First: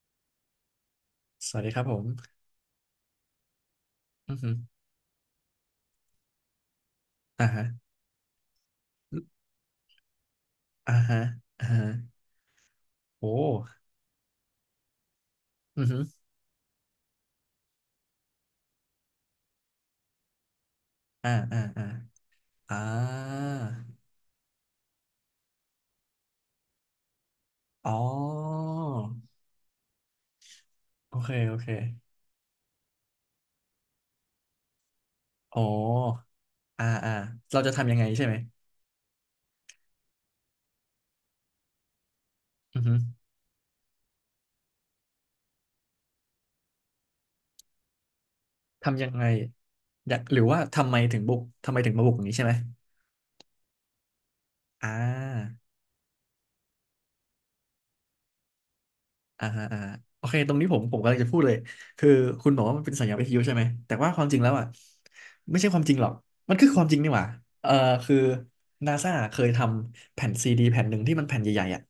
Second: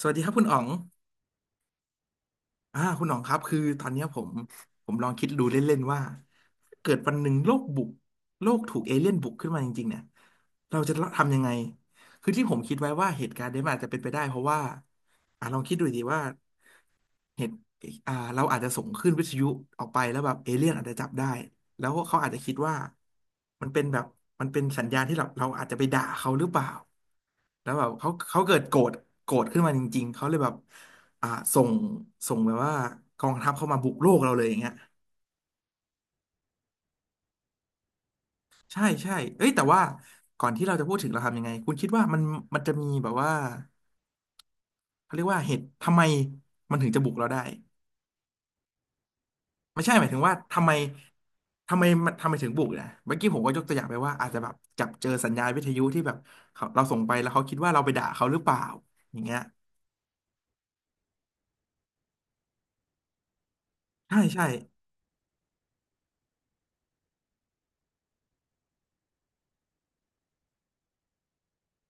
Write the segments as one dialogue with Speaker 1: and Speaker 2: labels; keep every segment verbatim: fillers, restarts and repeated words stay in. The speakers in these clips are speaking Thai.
Speaker 1: สวัสดีครับคุณอ๋อง
Speaker 2: สวัสดีครับผม
Speaker 1: อ่าคุณอ๋องครับคือตอนเนี้ยผม
Speaker 2: อือฮึ
Speaker 1: ผมลองคิดดูเล่นๆว่าเกิดวันหนึ่ง
Speaker 2: อ่า
Speaker 1: โลก
Speaker 2: ฮะ
Speaker 1: บุกโลกถูกเอเลี่ยนบุกขึ้นมาจริงๆเนี่ยเราจะ
Speaker 2: อ่าฮะ
Speaker 1: ทำยังไง
Speaker 2: อ่าฮะ
Speaker 1: คือที่ผมคิดไว้ว่าเหตุ
Speaker 2: โอ้
Speaker 1: การณ์นี้มันอาจจะเป็นไปได้เพราะว่าอ่าลองคิดดู
Speaker 2: อือฮึ
Speaker 1: ดีว่า เห็นอ่าเราอาจจะส่งขึ้นวิทยุออกไปแล้วแบบเอเลี่ยนอาจจะจับได้
Speaker 2: อ่าอ่าอ่า
Speaker 1: แล้วเขาอาจจะคิดว่า
Speaker 2: อ่า
Speaker 1: มันเป็นแบบมันเป็นสัญญาณที่เราเราอาจจะไปด่าเขาหรือเปล่าแล้วแบ
Speaker 2: อ๋
Speaker 1: บ
Speaker 2: อ
Speaker 1: เขาเขาเกิดโกรธโกรธขึ้นมาจริงๆเขาเลยแบบ
Speaker 2: โอ
Speaker 1: อ่า
Speaker 2: เค โอ
Speaker 1: ส่
Speaker 2: เค
Speaker 1: งส่งแบบว่ากองทัพเข้ามาบุกโลกเราเลยอย่างเงี้ย
Speaker 2: อ๋ออ่า อ่า เราจะทำยังไงใช่ไหม
Speaker 1: ใช่ใช่เอ้ยแต่ว่าก่อนที่เราจะพูดถึงเราทำยังไงคุณคิดว่ามันมันจะ
Speaker 2: อือ
Speaker 1: มี
Speaker 2: ฮึ
Speaker 1: แบบว่าเขาเรียกว่าเหตุทำไมมันถึงจะบุกเราได้
Speaker 2: ทำยังไง
Speaker 1: ไม่ใช่หมาย
Speaker 2: อ
Speaker 1: ถึ
Speaker 2: ยาก
Speaker 1: งว่า
Speaker 2: หรือว่า
Speaker 1: ทำไม
Speaker 2: ทำไมถึงบุกทำไม
Speaker 1: ทำไม
Speaker 2: ถึงมา
Speaker 1: มั
Speaker 2: บุ
Speaker 1: น
Speaker 2: กอย่า
Speaker 1: ทำ
Speaker 2: ง
Speaker 1: ไม
Speaker 2: นี้ใช่
Speaker 1: ถึ
Speaker 2: ไห
Speaker 1: ง
Speaker 2: ม
Speaker 1: บุกนะเมื่อกี้ผมก็ยกตัวอย่างไปว่าอาจจะแบบจั
Speaker 2: อ่
Speaker 1: บเจอสัญญาณ
Speaker 2: า
Speaker 1: วิทยุที่แบบเขาเราส่งไปแล้วเขาคิดว่าเราไปด่าเขาหรือเปล่าอย่างเงี้ย
Speaker 2: อ่าฮะอ่าฮะโอเคตรงนี้ผมผมกำลังจะพูดเลยคือคุณบอกว่ามันเป็นสัญญาวิทยุใช่ไหมแต่ว่า
Speaker 1: ใช่
Speaker 2: ความจริง
Speaker 1: ใช่
Speaker 2: แล้วอ่ะไม่ใช่ความจริงหรอกมันคือความจริงนี่หว่าเออคือนาซาเคยทำแผ่นซีดีแผ่นหนึ่งที่มันแผ่นใหญ่ๆอ่ะ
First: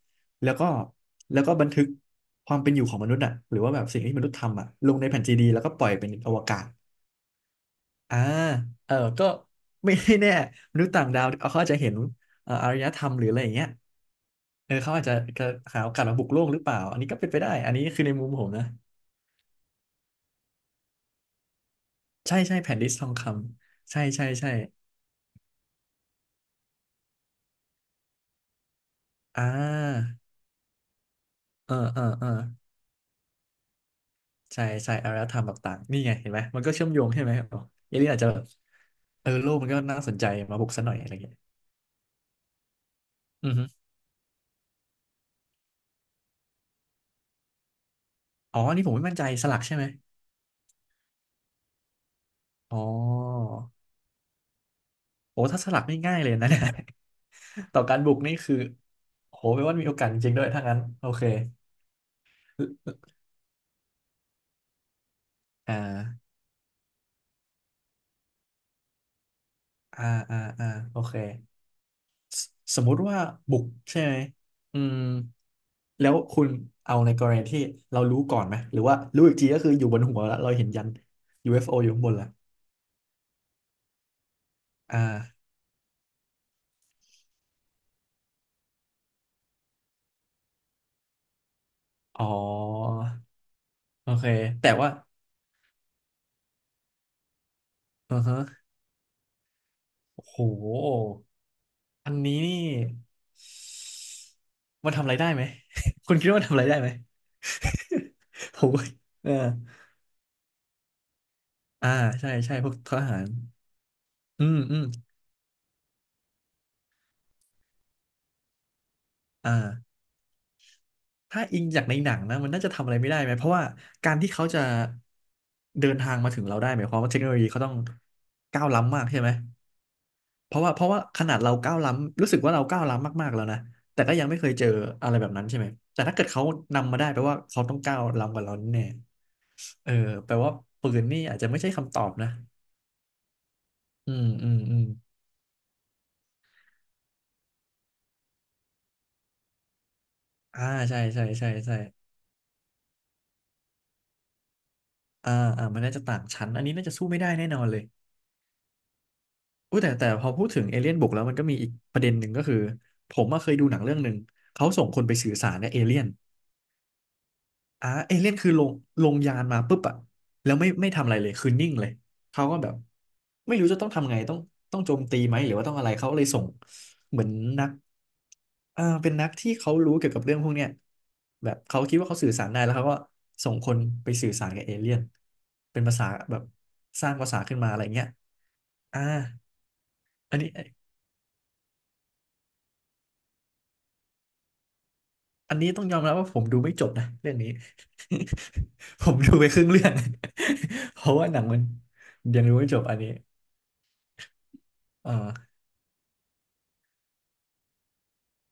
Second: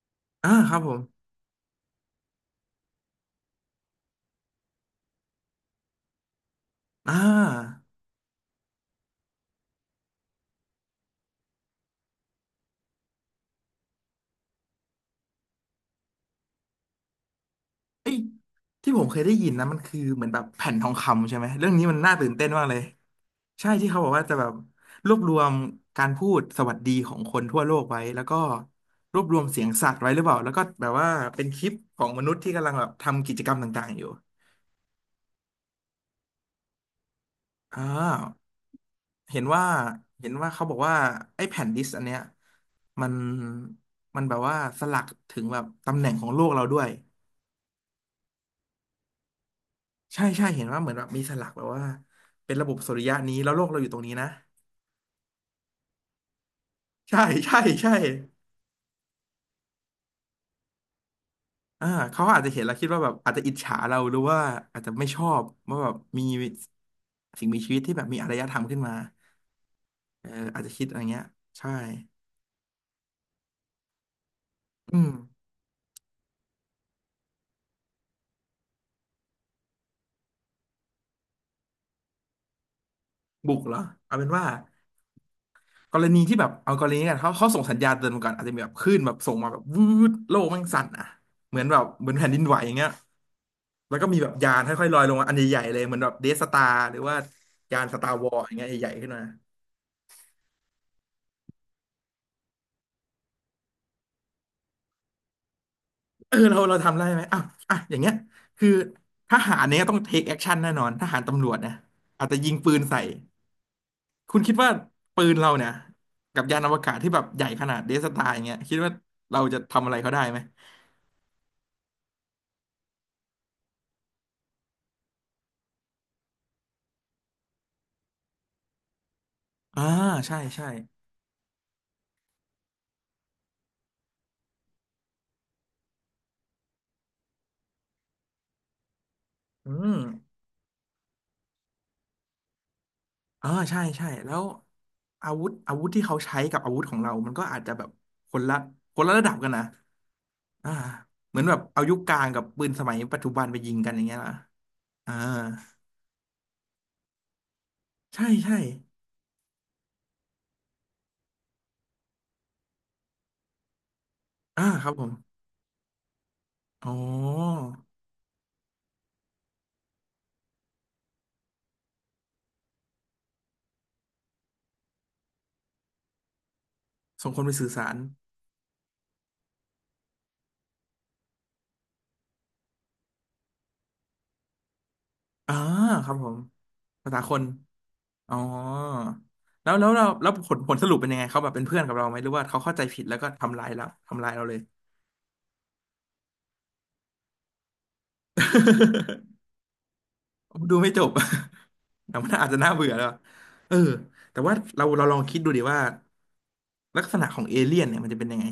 Speaker 1: อ่า
Speaker 2: แล้วก็
Speaker 1: ครับผม
Speaker 2: แล้วก็บันทึกความเป็นอยู่ของมนุษย์อ่ะหรือว่าแบบสิ่งที่มนุษย์ทำอ่ะลงในแผ่นซีดีแล้วก็ปล่อยเป็นอวกาศ
Speaker 1: อ่า
Speaker 2: อ่าเออก็ไม่ แน่มนุษย์ต่างดาวเขาอาจจะเห็นเอ่ออารยธรรมหรืออะไรอย่างเงี้ยเออเขาอาจจะจะหาโอกาสมาบุกโลกหรือเปล่า อันนี้ก็เป็นไปได้ อันนี้คือ
Speaker 1: เอ้
Speaker 2: ใน
Speaker 1: ย
Speaker 2: มุมผมนะ
Speaker 1: ที่ผมเคยได้ยินนะมันคือเหมือนแบบแผ่นทองคำใช่ไหมเรื่องนี้มันน่าตื่น
Speaker 2: ใช่
Speaker 1: เต้น
Speaker 2: ใช่
Speaker 1: มาก
Speaker 2: แผ่
Speaker 1: เล
Speaker 2: น
Speaker 1: ย
Speaker 2: ดิสทองค
Speaker 1: ใช่ที่
Speaker 2: ำ
Speaker 1: เขา
Speaker 2: ใช่
Speaker 1: บอกว่า
Speaker 2: ใช่
Speaker 1: จะแบ
Speaker 2: ใช่
Speaker 1: บรวบรวมการพูดสวัสดีของคนทั่วโลกไว้แล้วก็รวบรว
Speaker 2: อ่
Speaker 1: มเสียงสัตว์ไว้
Speaker 2: า
Speaker 1: หรือเปล่าแล้วก็แบบว่าเป็นคลิ
Speaker 2: เอ
Speaker 1: ป
Speaker 2: อ
Speaker 1: ข
Speaker 2: เอ
Speaker 1: อ
Speaker 2: อ
Speaker 1: งม
Speaker 2: เออ
Speaker 1: นุษย์ที่กำลังแบบทำกิจกรรมต่างๆอยู่
Speaker 2: ใช่ใช่อารยธรรมแบบต่างนี่ไงเห็นไหมมันก็เชื่อมโยงใช่ไหมอ๋อ
Speaker 1: อ่า
Speaker 2: เอเลี่ยนอาจจะแบบเออ
Speaker 1: เห็น
Speaker 2: โลก
Speaker 1: ว่า
Speaker 2: มันก็น่าสนใจ
Speaker 1: เห็นว่า
Speaker 2: มา
Speaker 1: เขา
Speaker 2: บุก
Speaker 1: บอก
Speaker 2: ซะหน่
Speaker 1: ว่า
Speaker 2: อยอะไรเงี้ย
Speaker 1: ไอ้แผ่นดิสก์อันเนี้ยมัน
Speaker 2: อือฮึ
Speaker 1: มันแบบว่าสลักถึงแบบตำแหน่งของโลกเราด้วย
Speaker 2: อ๋ออันนี่ผมไม่มั่นใจสลักใช่ไหม
Speaker 1: ใช่ใช่เห็นว่าเหมือนแบบมีสลักแบบว่าเป็นระบ
Speaker 2: อ๋
Speaker 1: บ
Speaker 2: อ
Speaker 1: สุริยะนี้แล้วโลกเราอยู่ตรงนี้นะ
Speaker 2: โอ้ถ้าสลักไม่ง่ายเลยนะเนี่ย
Speaker 1: ใช่ใช่
Speaker 2: ต่อ
Speaker 1: ใช่
Speaker 2: การบุกนี่คือ โหแปลว่ามีโอกาสจริงๆด้วยถ้างั้นโอเค
Speaker 1: อ่าเขาอาจจะเห็นแล้วคิดว่าแบบอาจจะอิจฉาเราหรือว่าอาจจะไม่ชอบ
Speaker 2: อ่
Speaker 1: ว่าแบบมี
Speaker 2: า
Speaker 1: สิ่งมีชีวิตที่แบบมีอารยธรรมขึ้นมา
Speaker 2: อ่า
Speaker 1: เออ
Speaker 2: อ่า
Speaker 1: อาจ
Speaker 2: อ่า
Speaker 1: จะคิดอะ
Speaker 2: โอ
Speaker 1: ไร
Speaker 2: เค
Speaker 1: เงี้ยใช่
Speaker 2: สสมมุติว่าบุกใช่ไหม อื
Speaker 1: อื
Speaker 2: ม
Speaker 1: ม
Speaker 2: แล้วคุณเอาในกรณีที่เรารู้ก่อนไหม หรือว่ารู้อีกทีก็คืออยู่บนหัวแล้วเราเห็นยัน ยู เอฟ โอ อฟโออยู่ข้างบนละ
Speaker 1: บุกเหรอเอาเป็นว่า
Speaker 2: อ่า
Speaker 1: กรณีที่แบบเอากรณีกันเขาเขาส่งสัญญาณเตือนมาก่อนอาจจะมีแบบคลื่นแบบส่งมาแบบวืดโลกแม่งสั่นอ่ะเหมือนแบบเหมือน
Speaker 2: อ๋อ
Speaker 1: แผ่นดินไหวอย่างเงี้ยแล้วก็
Speaker 2: โอ
Speaker 1: มี
Speaker 2: เค
Speaker 1: แบบยาน
Speaker 2: แต่
Speaker 1: ค่อ
Speaker 2: ว่า
Speaker 1: ยๆลอยลงมาอันใหญ่ๆเลยเหมือนแบบเดสตาร์หรือว่ายานสตา
Speaker 2: อื
Speaker 1: ร์
Speaker 2: อ
Speaker 1: วอ
Speaker 2: ฮะ
Speaker 1: ร์อย่างเงี้ยใหญ่ๆขึ้นมา
Speaker 2: โอ้โหอันนี้นี่ มันทำอะไรได้ไหม คุณคิด
Speaker 1: เอ
Speaker 2: ว่า
Speaker 1: อ
Speaker 2: มันทำ
Speaker 1: เรา
Speaker 2: อะไร
Speaker 1: เรา
Speaker 2: ได้ไหม
Speaker 1: ทำได้ไหมอ่ะอ่ะอย่างเงี้ย
Speaker 2: ผ
Speaker 1: คือ
Speaker 2: มว่าเอ
Speaker 1: ท
Speaker 2: อ
Speaker 1: หารเนี่ยต้องเทคแอคชั่นแน่นอนทหารตำรวจนะ
Speaker 2: อ่า
Speaker 1: อาจ
Speaker 2: ใช่
Speaker 1: จะยิ
Speaker 2: ใช่
Speaker 1: ง
Speaker 2: พว
Speaker 1: ปื
Speaker 2: ก
Speaker 1: น
Speaker 2: ท
Speaker 1: ใส่
Speaker 2: หาร
Speaker 1: คุณ
Speaker 2: อื
Speaker 1: คิด
Speaker 2: ม
Speaker 1: ว่า
Speaker 2: อืม
Speaker 1: ปืนเราเนี่ยกับยานอวกาศที่แบบใหญ่ขนาดเดสตาร์อย่างเงี้ยคิดว่าเราจะทำอะ
Speaker 2: อ่า
Speaker 1: ไรเขาได้ไหม
Speaker 2: ถ้าอิงจากในหนังนะมันน่าจะทำอะไรไม่ได้ไหมเพราะว่าการที่เขาจะเดินทางมาถึงเราได้หมายความว่าเทคโนโลยีเขาต้องก้าวล้ำมากใช่ไหม
Speaker 1: อ่าใช่
Speaker 2: เพราะ
Speaker 1: ใช่
Speaker 2: ว่าเพราะว่าขนาดเราก้าวล้ำรู้สึกว่าเราก้าวล้ำมากๆแล้วนะแต่ก็ยังไม่เคยเจออะไรแบบนั้นใช่ไหมแต่ถ้าเกิดเขานำมาได้แปลว่าเขาต้องก้าวล้ำกว่าเราแน่
Speaker 1: อื
Speaker 2: ๆเออ
Speaker 1: ม
Speaker 2: แปลว่าปืนนี่อาจจะไม่ใช่คำตอบนะ
Speaker 1: เออใช่ใช่
Speaker 2: อืม
Speaker 1: แล้ว
Speaker 2: อืมอืม
Speaker 1: อาวุธอาวุธที่เขาใช้กับอาวุธของเรา มันก็อาจจะแบบคนละคนละระดับกันนะ
Speaker 2: อ่า
Speaker 1: อ่า
Speaker 2: ใช่ใช่
Speaker 1: เหมือน
Speaker 2: ใช่
Speaker 1: แบบ
Speaker 2: ใช่
Speaker 1: เอายุคกลางกับปืนสมัยปัจจุบันไปยิงกันอย่างเงี้ยล่ะอ่า
Speaker 2: อ่าอ่ามันน่าจะต่างชั้นอันนี้น่าจะสู้ไม่ได้แน่นอนเลย
Speaker 1: ใช่ใช่
Speaker 2: อู้แต่แต่พอพูดถึงเอเลี่ยนบุกแล้วมันก็มีอีกประเด็นหนึ่งก็คือผมอะเคยดูหนังเรื่องหนึ่ง
Speaker 1: อ่า
Speaker 2: เขาส่
Speaker 1: ค
Speaker 2: ง
Speaker 1: รับ
Speaker 2: ค
Speaker 1: ผ
Speaker 2: น
Speaker 1: ม
Speaker 2: ไปสื่อสารกับเอเลี่ยน
Speaker 1: อ๋อ
Speaker 2: อ่าเอเลี่ยนคือลงลงยานมาปุ๊บอะแล้วไม่ไม่ทำอะไรเลยคือนิ่งเลยเขาก็แบบไม่รู้จะต้องทำไงต้องต้องโจมตีไหมหรือว่าต้องอะไรเขาเลยส่งเหมือ
Speaker 1: ส่
Speaker 2: น
Speaker 1: งคนไป
Speaker 2: นั
Speaker 1: สื่อ
Speaker 2: ก
Speaker 1: สาร
Speaker 2: อ่าเป็นนักที่เขารู้เกี่ยวกับเรื่องพวกเนี้ยแบบเขาคิดว่าเขาสื่อสารได้แล้วเขาก็ส่งคนไปสื่อสารกับเอเลี่ยน
Speaker 1: อ่า
Speaker 2: เป็นภาษา
Speaker 1: ครับผ
Speaker 2: แบ
Speaker 1: ม
Speaker 2: บส
Speaker 1: ภา
Speaker 2: ร้าง
Speaker 1: ษา
Speaker 2: ภา
Speaker 1: ค
Speaker 2: ษา
Speaker 1: น
Speaker 2: ขึ้นมาอะไรเงี้ย
Speaker 1: อ๋อ
Speaker 2: อ่า
Speaker 1: แล้วแล้วเราแล้ว
Speaker 2: อัน
Speaker 1: ผ
Speaker 2: นี้
Speaker 1: ลผลสรุปเป็นยังไงเขาแบบเป็นเพื่อนกับเราไหมหรือว่าเขาเข้าใจผิดแล้วก็ทำร้ายเราทำร้ายเราเลย
Speaker 2: อันนี้ต้องยอมรับว่าผมดูไม่จบนะเรื่องนี้ ผมดูไปครึ่งเรื่อง
Speaker 1: ดูไม่
Speaker 2: เพ
Speaker 1: จบ
Speaker 2: ราะว่าหนังมัน
Speaker 1: แต่ว่า
Speaker 2: ยั ง
Speaker 1: อาจ
Speaker 2: ดู
Speaker 1: จะ
Speaker 2: ไม่
Speaker 1: น่า
Speaker 2: จบ
Speaker 1: เบื่อ
Speaker 2: อัน
Speaker 1: แล้ว
Speaker 2: นี้
Speaker 1: เออแต่ว่าเราเราลองคิดดู
Speaker 2: อ่า
Speaker 1: ดิว่าลักษณะของเอเลี่ยนเนี่ยมันจะเป็นยังไง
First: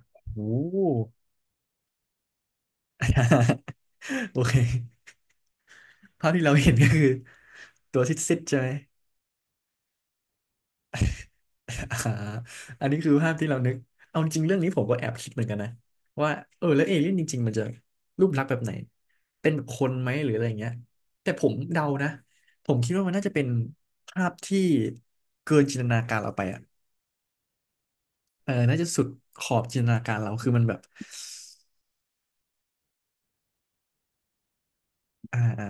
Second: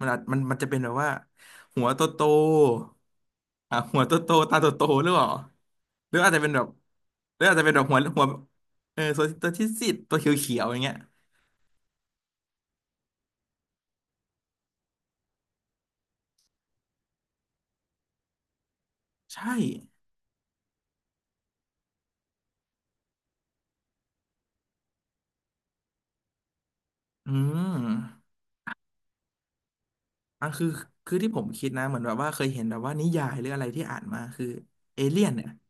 Speaker 1: มันอาจมัน
Speaker 2: โอ้
Speaker 1: มันจะเป็นแบบว่าหัวโตโตอ่ะ หัวโตโต
Speaker 2: โอเค
Speaker 1: ตาโตโตหรือเปล่าหรือ
Speaker 2: ภา
Speaker 1: อา
Speaker 2: พ
Speaker 1: จจะ
Speaker 2: ที่
Speaker 1: เป็น
Speaker 2: เรา
Speaker 1: แบบ
Speaker 2: เห็นก็คือ
Speaker 1: หรืออาจจะเป็นแบบหัว
Speaker 2: ตัวซ
Speaker 1: หัว
Speaker 2: ิดๆใช่ไหม
Speaker 1: เออตัวตัวที่สิบตัวเขียวๆอย่างเงี้ย
Speaker 2: อ่า อันนี้คือภาพที่เรานึกเอาจริงเรื่องนี้ผมก็แอบคิดเหมือนกันนะว่าเออแล้วเอเลี่ยนจริงๆมันจะรูปลักษณ์แบบไหนเป็
Speaker 1: ใช่
Speaker 2: นแบบคนไหมหรืออะไรอย่างเงี้ยแต่ผมเดานะผมคิดว่ามันน่าจะเป็นภาพที่เกินจินตนาการเราไปอ่ะ
Speaker 1: อืม
Speaker 2: เออน่าจะสุดขอบจินตนาการเรา
Speaker 1: อ่ะ
Speaker 2: คือมั
Speaker 1: คื
Speaker 2: น
Speaker 1: อ
Speaker 2: แบบ
Speaker 1: คือที่ผมคิดนะเหมือนแบบว่าเคยเห็นแบบว่านิยายหรืออะไรที่อ่านมา คือเอเลี่ยน
Speaker 2: อ่า
Speaker 1: เนี่ย
Speaker 2: อ่า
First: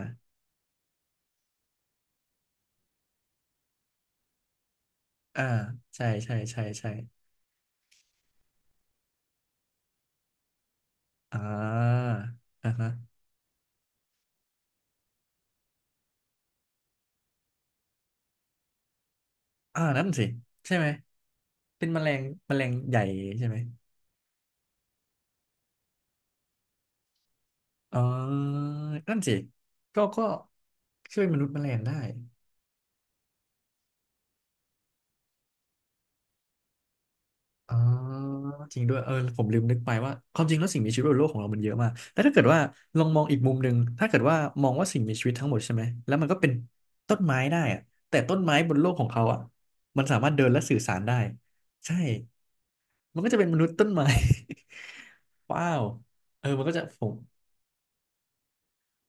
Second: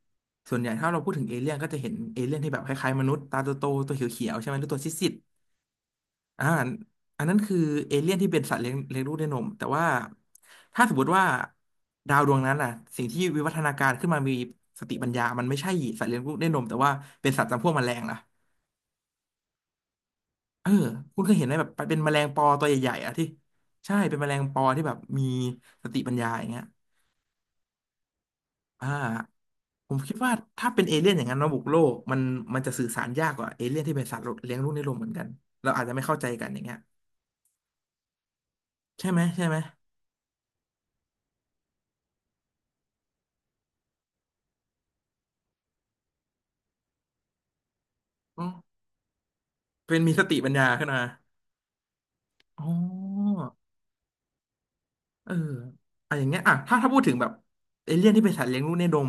Speaker 1: ส่วนใหญ่ถ้าเราพูดถึงเอเลี่ยนก็จะเห็นเอเลี่ยนที่แบบคล้ายๆมนุษย์ตาโตๆตัวเขียวๆใช่ไหมหรือตัวซีด
Speaker 2: อ่าใช่ใช่
Speaker 1: ๆอ่า
Speaker 2: ใช่ใช่
Speaker 1: อันนั้นคือเอเลี่ยนที่เป็นสัตว์เลี้ยงเลี้ยงลูกด้วยนม แต่ว่าถ้าสมมติว่า
Speaker 2: อ่า
Speaker 1: ดาวดวงนั้นอ่ะ
Speaker 2: อ่าฮะ
Speaker 1: สิ่งที่วิวัฒนาการขึ้นมามีสติปัญญามันไม่ใช่สัตว์เลี้ยงลูกด้วยนมแต่ว่าเป็นสัตว์จำพวกแมลงล่ะ
Speaker 2: อ่านั่นสิ
Speaker 1: เออ
Speaker 2: ใช่ไหม
Speaker 1: คุณเคยเห็นไหมแบบ
Speaker 2: เป็น
Speaker 1: เป็
Speaker 2: แม
Speaker 1: นแม
Speaker 2: ล
Speaker 1: ล
Speaker 2: ง
Speaker 1: งปอ
Speaker 2: แมล
Speaker 1: ตัว
Speaker 2: ง
Speaker 1: ใหญ่
Speaker 2: ใหญ่
Speaker 1: ๆอ่ะที่
Speaker 2: ใช่ไหม
Speaker 1: ใช่เป็นแมลงปอที่แบบมีสติปัญญาอย่างเงี้ย
Speaker 2: อ๋อ
Speaker 1: อ่
Speaker 2: นั่นสิ
Speaker 1: าผม
Speaker 2: ก็
Speaker 1: คิด
Speaker 2: ก็
Speaker 1: ว่าถ้าเป็นเอเลี่ยนอ
Speaker 2: ช่ว
Speaker 1: ย่า
Speaker 2: ย
Speaker 1: ง
Speaker 2: ม
Speaker 1: นั้น
Speaker 2: นุ
Speaker 1: มา
Speaker 2: ษย์
Speaker 1: บุ
Speaker 2: แม
Speaker 1: ก
Speaker 2: ล
Speaker 1: โล
Speaker 2: ง
Speaker 1: ก
Speaker 2: ได้
Speaker 1: มันมันจะสื่อสารยากกว่าเอเลี่ยนที่เป็นสัตว์เลี้ยงลูกในโลกเหมือนกันเราอาจจะไม่เข้าใจกันอย่างเงี้ย
Speaker 2: อ๋อจริงด้วย
Speaker 1: ใช่
Speaker 2: เออ
Speaker 1: ไหม
Speaker 2: ผ
Speaker 1: ใช่
Speaker 2: ม
Speaker 1: ไหม
Speaker 2: ลืมนึกไปว่าความจริงแล้วสิ่งมีชีวิตบนโลกของเรามันเยอะมากแต่ถ้าเกิดว่าลองมองอีกมุมหนึ่งถ้าเกิดว่ามองว่าสิ่งมีชีวิตทั้งหมดใช่ไหมแล้วมันก็เป็นต้นไม้ได้อะแต่ต้น
Speaker 1: อ๋อ
Speaker 2: ไม้บนโลกของเขาอ่ะ
Speaker 1: เป็น
Speaker 2: มัน
Speaker 1: มี
Speaker 2: สา
Speaker 1: ส
Speaker 2: มาร
Speaker 1: ติ
Speaker 2: ถเดิ
Speaker 1: ปั
Speaker 2: น
Speaker 1: ญ
Speaker 2: และ
Speaker 1: ญา
Speaker 2: สื่อ
Speaker 1: ขึ้น
Speaker 2: สา
Speaker 1: มา
Speaker 2: รได้ใช่
Speaker 1: อ๋อ
Speaker 2: มันก็จะเป็นมนุษย์ต้นไม้
Speaker 1: เออ
Speaker 2: ว้าว
Speaker 1: อ่ะอย่างเงี้ย
Speaker 2: เออ
Speaker 1: อ่ะ
Speaker 2: มันก็
Speaker 1: ถ้า
Speaker 2: จะ
Speaker 1: ถ้าพู
Speaker 2: ผ
Speaker 1: ดถึง
Speaker 2: ม
Speaker 1: แบบเอเลี่ยนที่เป็นสัตว์เลี้ยงลูกในดม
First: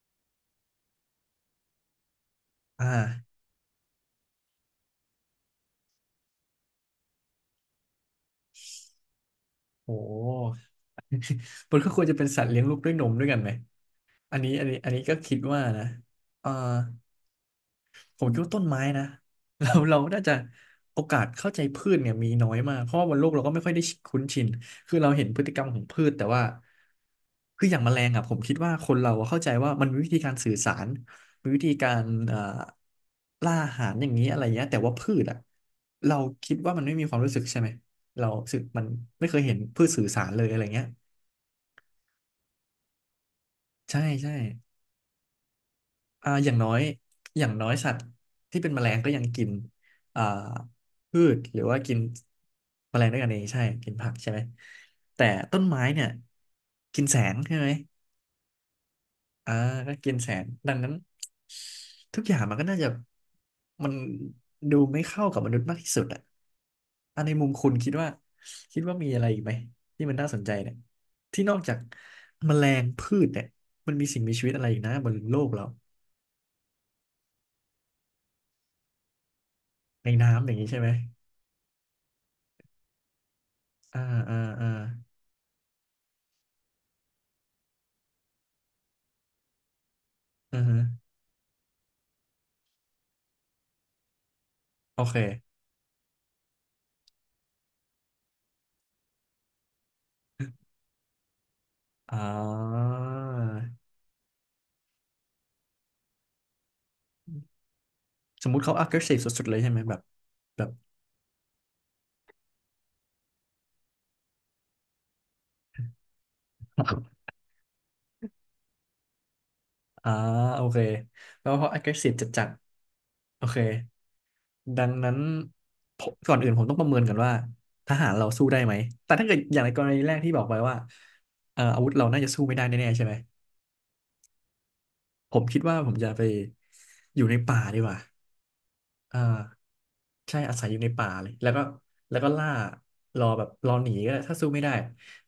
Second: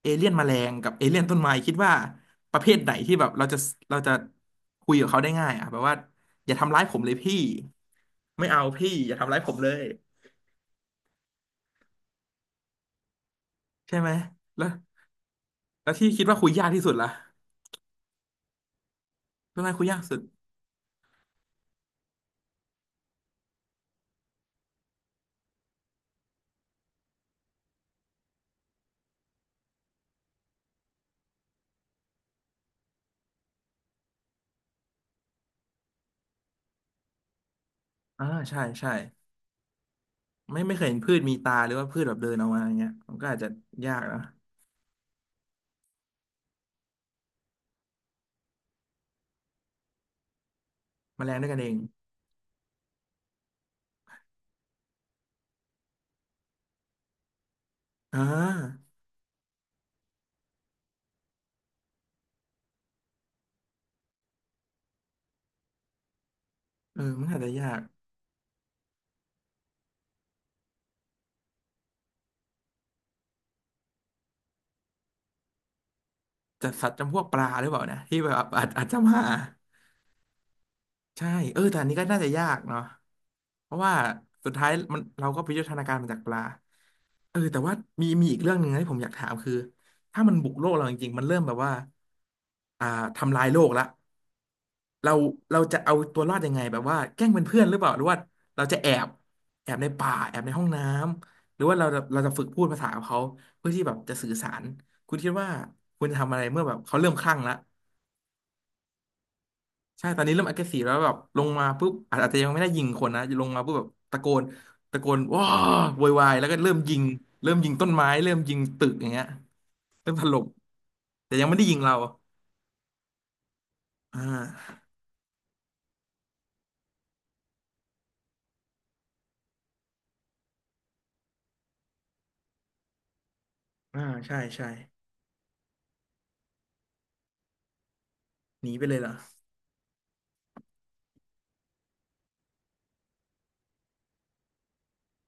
Speaker 1: เอเลี่ยนแมลงกับเอเลี่ยนต้นไม้คิดว่าประเภท
Speaker 2: อ
Speaker 1: ไหนที่แบบ
Speaker 2: ่า
Speaker 1: เราจะเราจะคุยกับเขาได้ง่ายอ่ะแบบว่าอย่าทำร้ายผมเลยพี่ไม่เอาพี่อย่าทำร้ายผมเลย
Speaker 2: โห มันก็ควรจะเป็นสัตว์เลี้ยงลูกด้วยนมด้วยกันไหม
Speaker 1: ใช่ไหม
Speaker 2: อันนี้อั
Speaker 1: แล้ว
Speaker 2: นนี้อันนี้ก็คิดว่านะ
Speaker 1: แล้วที่คิดว่าคุ
Speaker 2: เอ่อ
Speaker 1: ยยากที่สุดล่ะ
Speaker 2: ผมคิดว่าต้นไม้นะ
Speaker 1: พื ช
Speaker 2: เรา
Speaker 1: ไม้คุย
Speaker 2: เรา
Speaker 1: ยากสุด
Speaker 2: น่าจะโอกาสเข้าใจพืชเนี่ยมีน้อยมากเพราะว่าบนโลกเราก็ไม่ค่อยได้คุ้นชินคือเราเห็นพฤติกรรมของพืชแต่ว่าคืออย่างแมลงอ่ะผมคิดว่าคนเราอะเข้าใจว่ามันมีวิธีการสื่อสารมีวิธีการเอ่อล่าอาหารอย่างนี้อะไรเงี้ยแต่ว่าพืชอ่ะเราคิดว่ามันไม่มีความรู้สึกใช่ไหม
Speaker 1: อ่า
Speaker 2: เราสึ
Speaker 1: ใช่
Speaker 2: กมัน
Speaker 1: ใช่
Speaker 2: ไม่เคยเห็นพืชสื่อสารเลยอะ
Speaker 1: ไม่
Speaker 2: ไร
Speaker 1: ไม่เค
Speaker 2: เงี้ย
Speaker 1: ยเห็นพืชมีตาหรือว่าพืชแบบเดินออกมาอย่างเงี้ยมันก็อาจจะยา
Speaker 2: ใช่
Speaker 1: กนะ
Speaker 2: ใช่ อ่าอย่างน้อยอย่างน้อยสัตว์ที่เป็นแมลงก็ยังกินอ่า
Speaker 1: แม
Speaker 2: พื
Speaker 1: ลง
Speaker 2: ช
Speaker 1: ด้วยกั
Speaker 2: ห
Speaker 1: น
Speaker 2: รือ
Speaker 1: เอง
Speaker 2: ว่ากินแมลงด้วยกันเองใช่กินผักใช่ไหมแต่ต้นไม้เนี่ยกินแสงใช่ไหม
Speaker 1: อ่า
Speaker 2: อ่าก็กินแสงดังนั้นทุกอย่างมันก็น่าจะมันดูไม่เข้ากับมนุษย์มากที่สุดอ่ะ
Speaker 1: เออ
Speaker 2: อ่ะ
Speaker 1: มัน
Speaker 2: ใน
Speaker 1: อาจ
Speaker 2: มุ
Speaker 1: จะ
Speaker 2: มคุ
Speaker 1: ยา
Speaker 2: ณ
Speaker 1: ก
Speaker 2: คิดว่าคิดว่ามีอะไรอีกไหมที่มันน่าสนใจเนี่ยที่นอกจากแมลงพืชเนี่ยมันมีสิ่งมีชีวิตอะไรอีกนะบนโลกเรา
Speaker 1: จะสัตว์จำพวกปลาหรือเปล่านะที่แบบอาจอาจจะมา
Speaker 2: ในน้ำอย่างนี้ใช่ไหม
Speaker 1: ใช่เออแต่อันนี้ก็น่าจะยากเนาะเพราะว่า
Speaker 2: อ่าอ่า
Speaker 1: สุดท้า
Speaker 2: อ่า
Speaker 1: ยมันเราก็ไปยุทธนาการมาจากปลาเออแต่ว่ามีมีอีกเรื่องหนึ่งนะที่ผมอยากถามคือถ้ามันบุก
Speaker 2: อื
Speaker 1: โล
Speaker 2: อ
Speaker 1: ก
Speaker 2: ฮึ
Speaker 1: เราจริงๆมันเริ่มแบบว่าอ่าทำลายโลกละ
Speaker 2: โอ
Speaker 1: เรา
Speaker 2: เค
Speaker 1: เราจะเอาตัวรอดยังไงแบบว่าแกล้งเป็นเพื่อนหรือเปล่าหรือว่าเราจะแอบแอบในป่าแอบในห้องน้ำหรือว่าเรา
Speaker 2: อ่
Speaker 1: เราจะฝึกพูดภา
Speaker 2: า
Speaker 1: ษากับเขาเพื่อที่แบบจะสื่อสารคุณคิดว่าคุณจะทำอะไรเมื่อแบบเขาเริ่มคลั่งละ
Speaker 2: สมมุติเขา aggressive สุดๆเลยใช่ไหมแบบ
Speaker 1: ใช่ตอนนี้เริ่ม
Speaker 2: แบบ
Speaker 1: aggressive แล้วแบบลงมาปุ๊บอาจอาจจะยังไม่ได้ยิงคนนะลงมาปุ๊บแบบตะโกนตะโกนว้าโวยวายแล้วก็เริ่มยิงเริ่มยิงต้นไม้ เริ่มยิงตึกอย่างเงี้ย เริ่
Speaker 2: อ่า
Speaker 1: มถล่ม
Speaker 2: โอเค
Speaker 1: แต่ยั
Speaker 2: แล้
Speaker 1: ง
Speaker 2: ว
Speaker 1: ไม่
Speaker 2: พ
Speaker 1: ได้
Speaker 2: อ
Speaker 1: ยิงเรา
Speaker 2: aggressive จัดๆโอเค
Speaker 1: อ่า
Speaker 2: ดังนั้นผมก่อนอื่นผมต้องประเมินก่อนว่าทหารเราสู้ได้ไหมแต่ถ้าเกิดอย่างในกรณีแรกที่บอกไปว่าเอ่ออาวุธเราน่าจะสู้ไม่ได้แน่ๆใช่ไหม
Speaker 1: อ่าใช่ใช่
Speaker 2: ผมคิดว่าผมจะไปอยู่ในป่าดีกว่า
Speaker 1: หนีไปเลยเหรอ
Speaker 2: อ่าใช่อาศัยอยู่ในป่าเลยแล้วก็แล้วก็ล่ารอแบบรอหนีก็ได้ถ้าสู้ไม่ได้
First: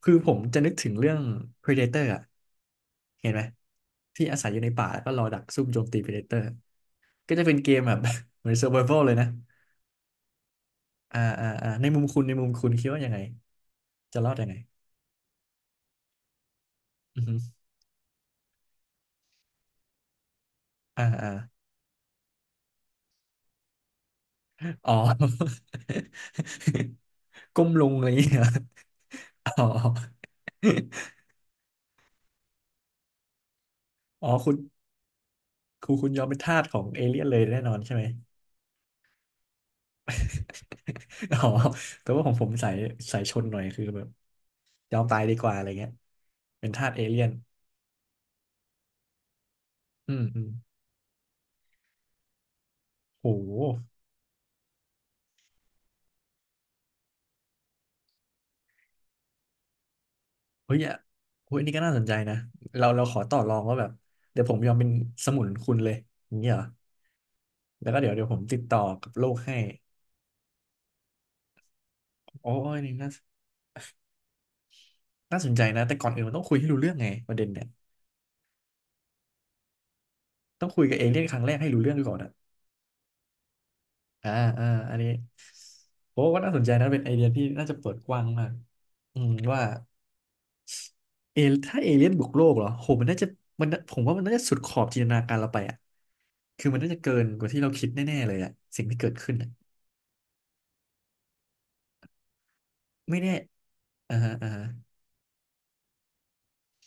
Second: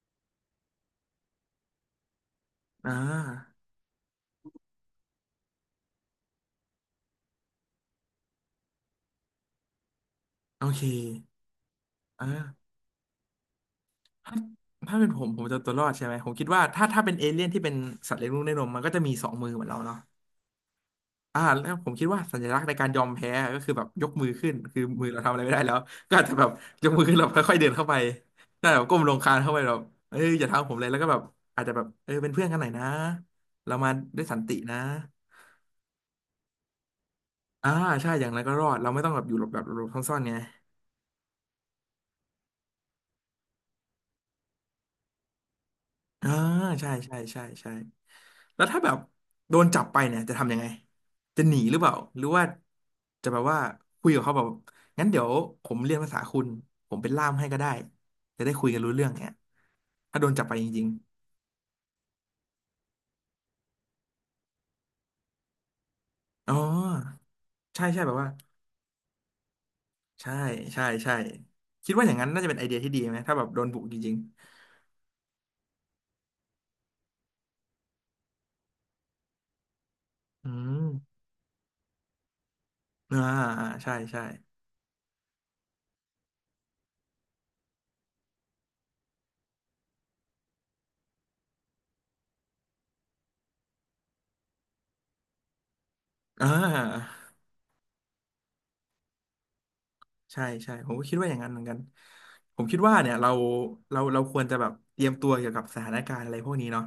Speaker 2: คือผมจะนึกถึงเรื่อง Predator อ่ะ
Speaker 1: อ่
Speaker 2: เห็นไหม
Speaker 1: า
Speaker 2: ที่อาศัยอยู่ในป่าแล้วก็รอดักซุ่มโจมตี Predator ก็จะเป็นเกมแบบ เหมือน Survival เลยนะ
Speaker 1: โอเค
Speaker 2: อ่าอ่าอ่าในมุมคุณในมุม
Speaker 1: อ่า
Speaker 2: คุณคิดว่ายังไงจะรอ
Speaker 1: ถ้า
Speaker 2: ดยังไง
Speaker 1: ถ้าเป็นผมผมจะเอาตัวรอดใช่ไหม ผมคิดว่าถ้าถ้าเป็น
Speaker 2: อื
Speaker 1: เอ
Speaker 2: อฮึ
Speaker 1: เลี่ยนที่เป็นสัตว์เลี้ยงลูกด้วยนมมันก็จะมีสองมือเหมือนเราเนาะ
Speaker 2: อ่าอ่า
Speaker 1: อ่าแล้วผมคิดว่าสัญลักษณ์ในการยอมแพ้ก็คือแบบยกมือขึ้นคือ
Speaker 2: อ๋อ
Speaker 1: มือเราทำอะไรไม่ได้แล้ วก็อาจจะแบบยกมือขึ้นเราค่อยๆ
Speaker 2: ก้
Speaker 1: เดิ
Speaker 2: ม
Speaker 1: น
Speaker 2: ล
Speaker 1: เข้า
Speaker 2: ง
Speaker 1: ไป
Speaker 2: อะไรอย่างเงี้ย
Speaker 1: ได้แบบก้มลงคลานเข้าไป
Speaker 2: อ๋
Speaker 1: แบบเอ้ย
Speaker 2: อ
Speaker 1: อย่าทำผมเลยแล้วก็แบบอาจจะแบบเออเป็นเพื่อนกันหน่อยนะเรามาด้วย
Speaker 2: อ๋อ
Speaker 1: สัน
Speaker 2: คุ
Speaker 1: ติ
Speaker 2: ณ
Speaker 1: นะ
Speaker 2: คุณคุณยอมเป็นทาสของเอเลี่ยนเลยแน่
Speaker 1: อ่า
Speaker 2: นอนใช่ไหม
Speaker 1: ใช่อย่างไรก็รอดเราไม่ต้องแบบอยู่หลบแบบหลบซ่อนๆไง
Speaker 2: อ๋อแต่ว่าของผมสายสายชนหน่อยคือแบบยอมตายดีกว่าอะไรเงี้ย
Speaker 1: อ่า
Speaker 2: เป็นทา
Speaker 1: ใช่
Speaker 2: สเอ
Speaker 1: ใช่
Speaker 2: เลี่ยน
Speaker 1: ใช่ใช่แล้วถ้าแบบโดนจับไป
Speaker 2: อื
Speaker 1: เนี่ย
Speaker 2: ม
Speaker 1: จะ
Speaker 2: อืม
Speaker 1: ทำยังไงจะหนีหรือเปล่าหรือว่าจะ
Speaker 2: โห
Speaker 1: แบบว่าคุยกับเขาแบบงั้นเดี๋ยวผมเรียนภาษาคุณผมเป็นล่ามให้ก็ได้จะได้คุยกันรู้เรื่องเนี่ยถ้าโดนจับไปจ
Speaker 2: เฮ้ย
Speaker 1: ริง
Speaker 2: อ่ะเฮ้ยอันนี่ก็น่าสนใจนะเราเราขอต่อรองว่าแบบเดี๋ยวผมยอมเป็นสมุนคุณเลยอย่าง
Speaker 1: ๆ
Speaker 2: เงี้
Speaker 1: อ๋
Speaker 2: ย
Speaker 1: อ
Speaker 2: เหรอ
Speaker 1: ใช่
Speaker 2: แล้วก็
Speaker 1: ใช่
Speaker 2: เดี๋
Speaker 1: แบ
Speaker 2: ยว
Speaker 1: บ
Speaker 2: เดี๋ย
Speaker 1: ว่า
Speaker 2: วผมติดต่อกับโลกให้
Speaker 1: ใช่ใช่ใช่คิดว่าอย่างนั้นน่าจะ
Speaker 2: โอ้
Speaker 1: เป็นไอเดี
Speaker 2: ย
Speaker 1: ยที่
Speaker 2: นี่
Speaker 1: ดี
Speaker 2: น่า
Speaker 1: ไหมถ้าแบบโดนบุกจริง
Speaker 2: น่าสนใจนะแต่ก่อนอื่นมันต้องคุยให้รู้เรื่องไงประเด็นเนี่ย
Speaker 1: ๆอื
Speaker 2: ต้อง
Speaker 1: ม
Speaker 2: คุยกับเอเลี่ยนครั้งแรกให้รู้เรื่องก่อนอะ
Speaker 1: อ่าอ่าใช่ใช่
Speaker 2: อ่าอ่าอันนี้โอ้ก็น่าสนใจนะเป็นไอเดียที่น่าจะเปิดกว้างมากอืมว่าเอถ้าเอเลี่ยนบุกโลกเหรอโหมันน่าจะมันน่ะผมว่ามันน่าจะสุดขอบจินตนาการเราไปอ่ะ
Speaker 1: อ่
Speaker 2: คือมันน่าจะเกิ
Speaker 1: า
Speaker 2: นกว่าที่เราคิดแน่ๆเลยอ่ะสิ่งที่เกิดขึ้นอะ
Speaker 1: ใช่ใช่ผมก็คิดว่าอย่างนั้นเหมือนกันผมคิดว่าเนี่ย
Speaker 2: ไม่
Speaker 1: เรา
Speaker 2: แน่
Speaker 1: เรา
Speaker 2: อ่า
Speaker 1: เรา
Speaker 2: ฮะ
Speaker 1: ควร
Speaker 2: อ่า
Speaker 1: จะ
Speaker 2: ฮะ
Speaker 1: แบบเตรียมตัวเกี่ยวกับสถานการณ์อะไรพวกนี้เนาะ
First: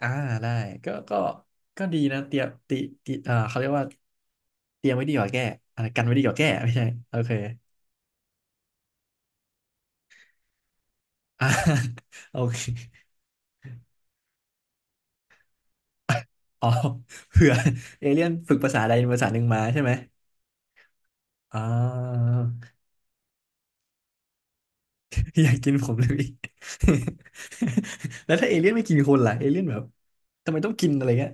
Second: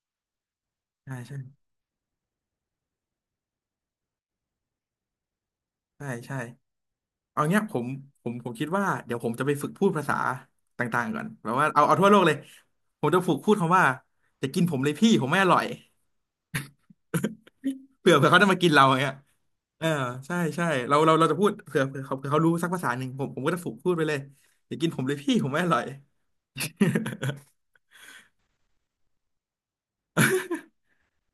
Speaker 2: อ่าได้ก็
Speaker 1: ใช่
Speaker 2: ก็
Speaker 1: ใช่
Speaker 2: ก็ดีนะเตรียมติติอ่าเขาเรียกว่าเตรียมไว้ดีกว่าแก้อะไรกั
Speaker 1: ใช่
Speaker 2: นไว้ดีก
Speaker 1: ใช่
Speaker 2: ว่าแก้ไม่ใช่โอเค
Speaker 1: เอาเนี้ยผมผมผมคิดว่าเดี๋ยวผมจะไปฝึกพูดภาษาต่างๆก่อน
Speaker 2: อ่า
Speaker 1: แบบว่าเอาเอาทั่วโลก เลย
Speaker 2: โอเค
Speaker 1: ผมจะฝึกพูดคำว่าอยากินผมเลยพี่ผมไม่อร่อย
Speaker 2: อ๋อเผื่อเอ
Speaker 1: เผื่อ
Speaker 2: เลี่
Speaker 1: เผื่
Speaker 2: ย
Speaker 1: อ
Speaker 2: น
Speaker 1: เขาจะ
Speaker 2: ฝึ
Speaker 1: มา
Speaker 2: ก
Speaker 1: กิ
Speaker 2: ภา
Speaker 1: น
Speaker 2: ษา
Speaker 1: เราอ
Speaker 2: ใด
Speaker 1: ย่างเงี้ย
Speaker 2: ภาษาหนึ่งมาใช่
Speaker 1: เออ
Speaker 2: ไหม
Speaker 1: ใช่ใช่เราเราเราจะพูด
Speaker 2: อ่
Speaker 1: เผื่อเผื่อเขาเผื่
Speaker 2: า
Speaker 1: อเขารู้สักภาษาหนึ่งผมผมก็จะฝึกพูดไปเลยอย่ากินผมเลยพี่
Speaker 2: อ
Speaker 1: ผม
Speaker 2: ยาก
Speaker 1: ไม่อ
Speaker 2: กิน
Speaker 1: ร่อย
Speaker 2: ผมเลยพี่ แล้วถ้าเอเลี่ยนไม่กินคนล่ะเอเลี่ยนแบบทำไมต้องกินอะไรเงี้ย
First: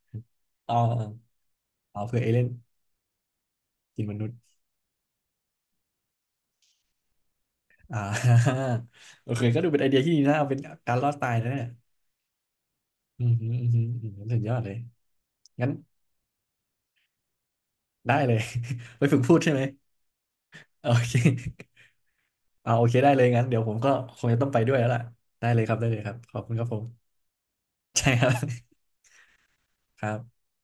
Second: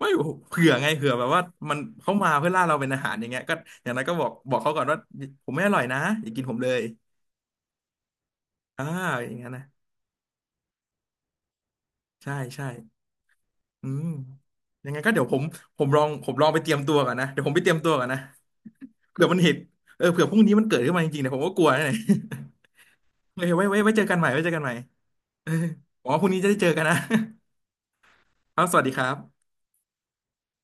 Speaker 1: ไม่เผื่อ
Speaker 2: อ๋อ
Speaker 1: ไงเผื่อแบบว่ามัน
Speaker 2: อ๋อ
Speaker 1: เขา
Speaker 2: เผื่อเอ
Speaker 1: มา
Speaker 2: เลี่ยน
Speaker 1: เพื่อล่าเราเป็นอาหารอย่างเงี้ยก็อย่าง
Speaker 2: กิ
Speaker 1: นั้
Speaker 2: น
Speaker 1: นก็
Speaker 2: ม
Speaker 1: บอ
Speaker 2: นุ
Speaker 1: ก
Speaker 2: ษย์
Speaker 1: บอกเขาก่อนว่าผมไม่อร่อยนะอย่ากินผมเลย
Speaker 2: อ่า
Speaker 1: อ่า อ
Speaker 2: โอ
Speaker 1: ย่าง
Speaker 2: เค
Speaker 1: งั้น
Speaker 2: ก็
Speaker 1: นะ
Speaker 2: ดูเป็นไอเดียที่ดีนะเอาเป็นการรอดตายนะเนี่ย
Speaker 1: ใช่ใช่
Speaker 2: อืมอหืมออื้อหือ
Speaker 1: อืม
Speaker 2: อื้อหือสุดยอดเลย
Speaker 1: ยังไงก็เดี๋ยวผม
Speaker 2: งั้น
Speaker 1: ผมลองผมลองไปเตรียมตัวก่อนนะเดี๋ยวผมไปเตรียมตัวก่อน
Speaker 2: ได้
Speaker 1: นะ
Speaker 2: เลย ไปฝึก
Speaker 1: เผื่อ
Speaker 2: พู
Speaker 1: มั
Speaker 2: ด
Speaker 1: นเห
Speaker 2: ใช่
Speaker 1: ตุ
Speaker 2: ไหม
Speaker 1: เออเผื่อพรุ่งนี้มันเกิด
Speaker 2: โอ
Speaker 1: ขึ้นมาจ
Speaker 2: เค
Speaker 1: ริงๆเนี่ยผมก็กลัวนะเนี่ย
Speaker 2: เอาโอเคได้เลย
Speaker 1: เฮ้
Speaker 2: งั้น
Speaker 1: ย
Speaker 2: เดี๋ยว
Speaker 1: ไว้
Speaker 2: ผม
Speaker 1: ไว้
Speaker 2: ก็
Speaker 1: ไว้เจอกัน
Speaker 2: ค
Speaker 1: ให
Speaker 2: ง
Speaker 1: ม่
Speaker 2: จะ
Speaker 1: ไว้
Speaker 2: ต้
Speaker 1: เจ
Speaker 2: อง
Speaker 1: อ
Speaker 2: ไป
Speaker 1: กันให
Speaker 2: ด้
Speaker 1: ม่
Speaker 2: วยแล้วล่ะได้
Speaker 1: เออ
Speaker 2: เลยครับได้เลย
Speaker 1: ห
Speaker 2: ครั
Speaker 1: วัา
Speaker 2: บ
Speaker 1: พรุ่ง
Speaker 2: ข
Speaker 1: นี้
Speaker 2: อบ
Speaker 1: จะ
Speaker 2: คุ
Speaker 1: ได้
Speaker 2: ณค
Speaker 1: เจ
Speaker 2: รั
Speaker 1: อ
Speaker 2: บผ
Speaker 1: กั
Speaker 2: ม
Speaker 1: นนะ
Speaker 2: ใช่ครับ
Speaker 1: ครับสวัสดีครับ
Speaker 2: ครับ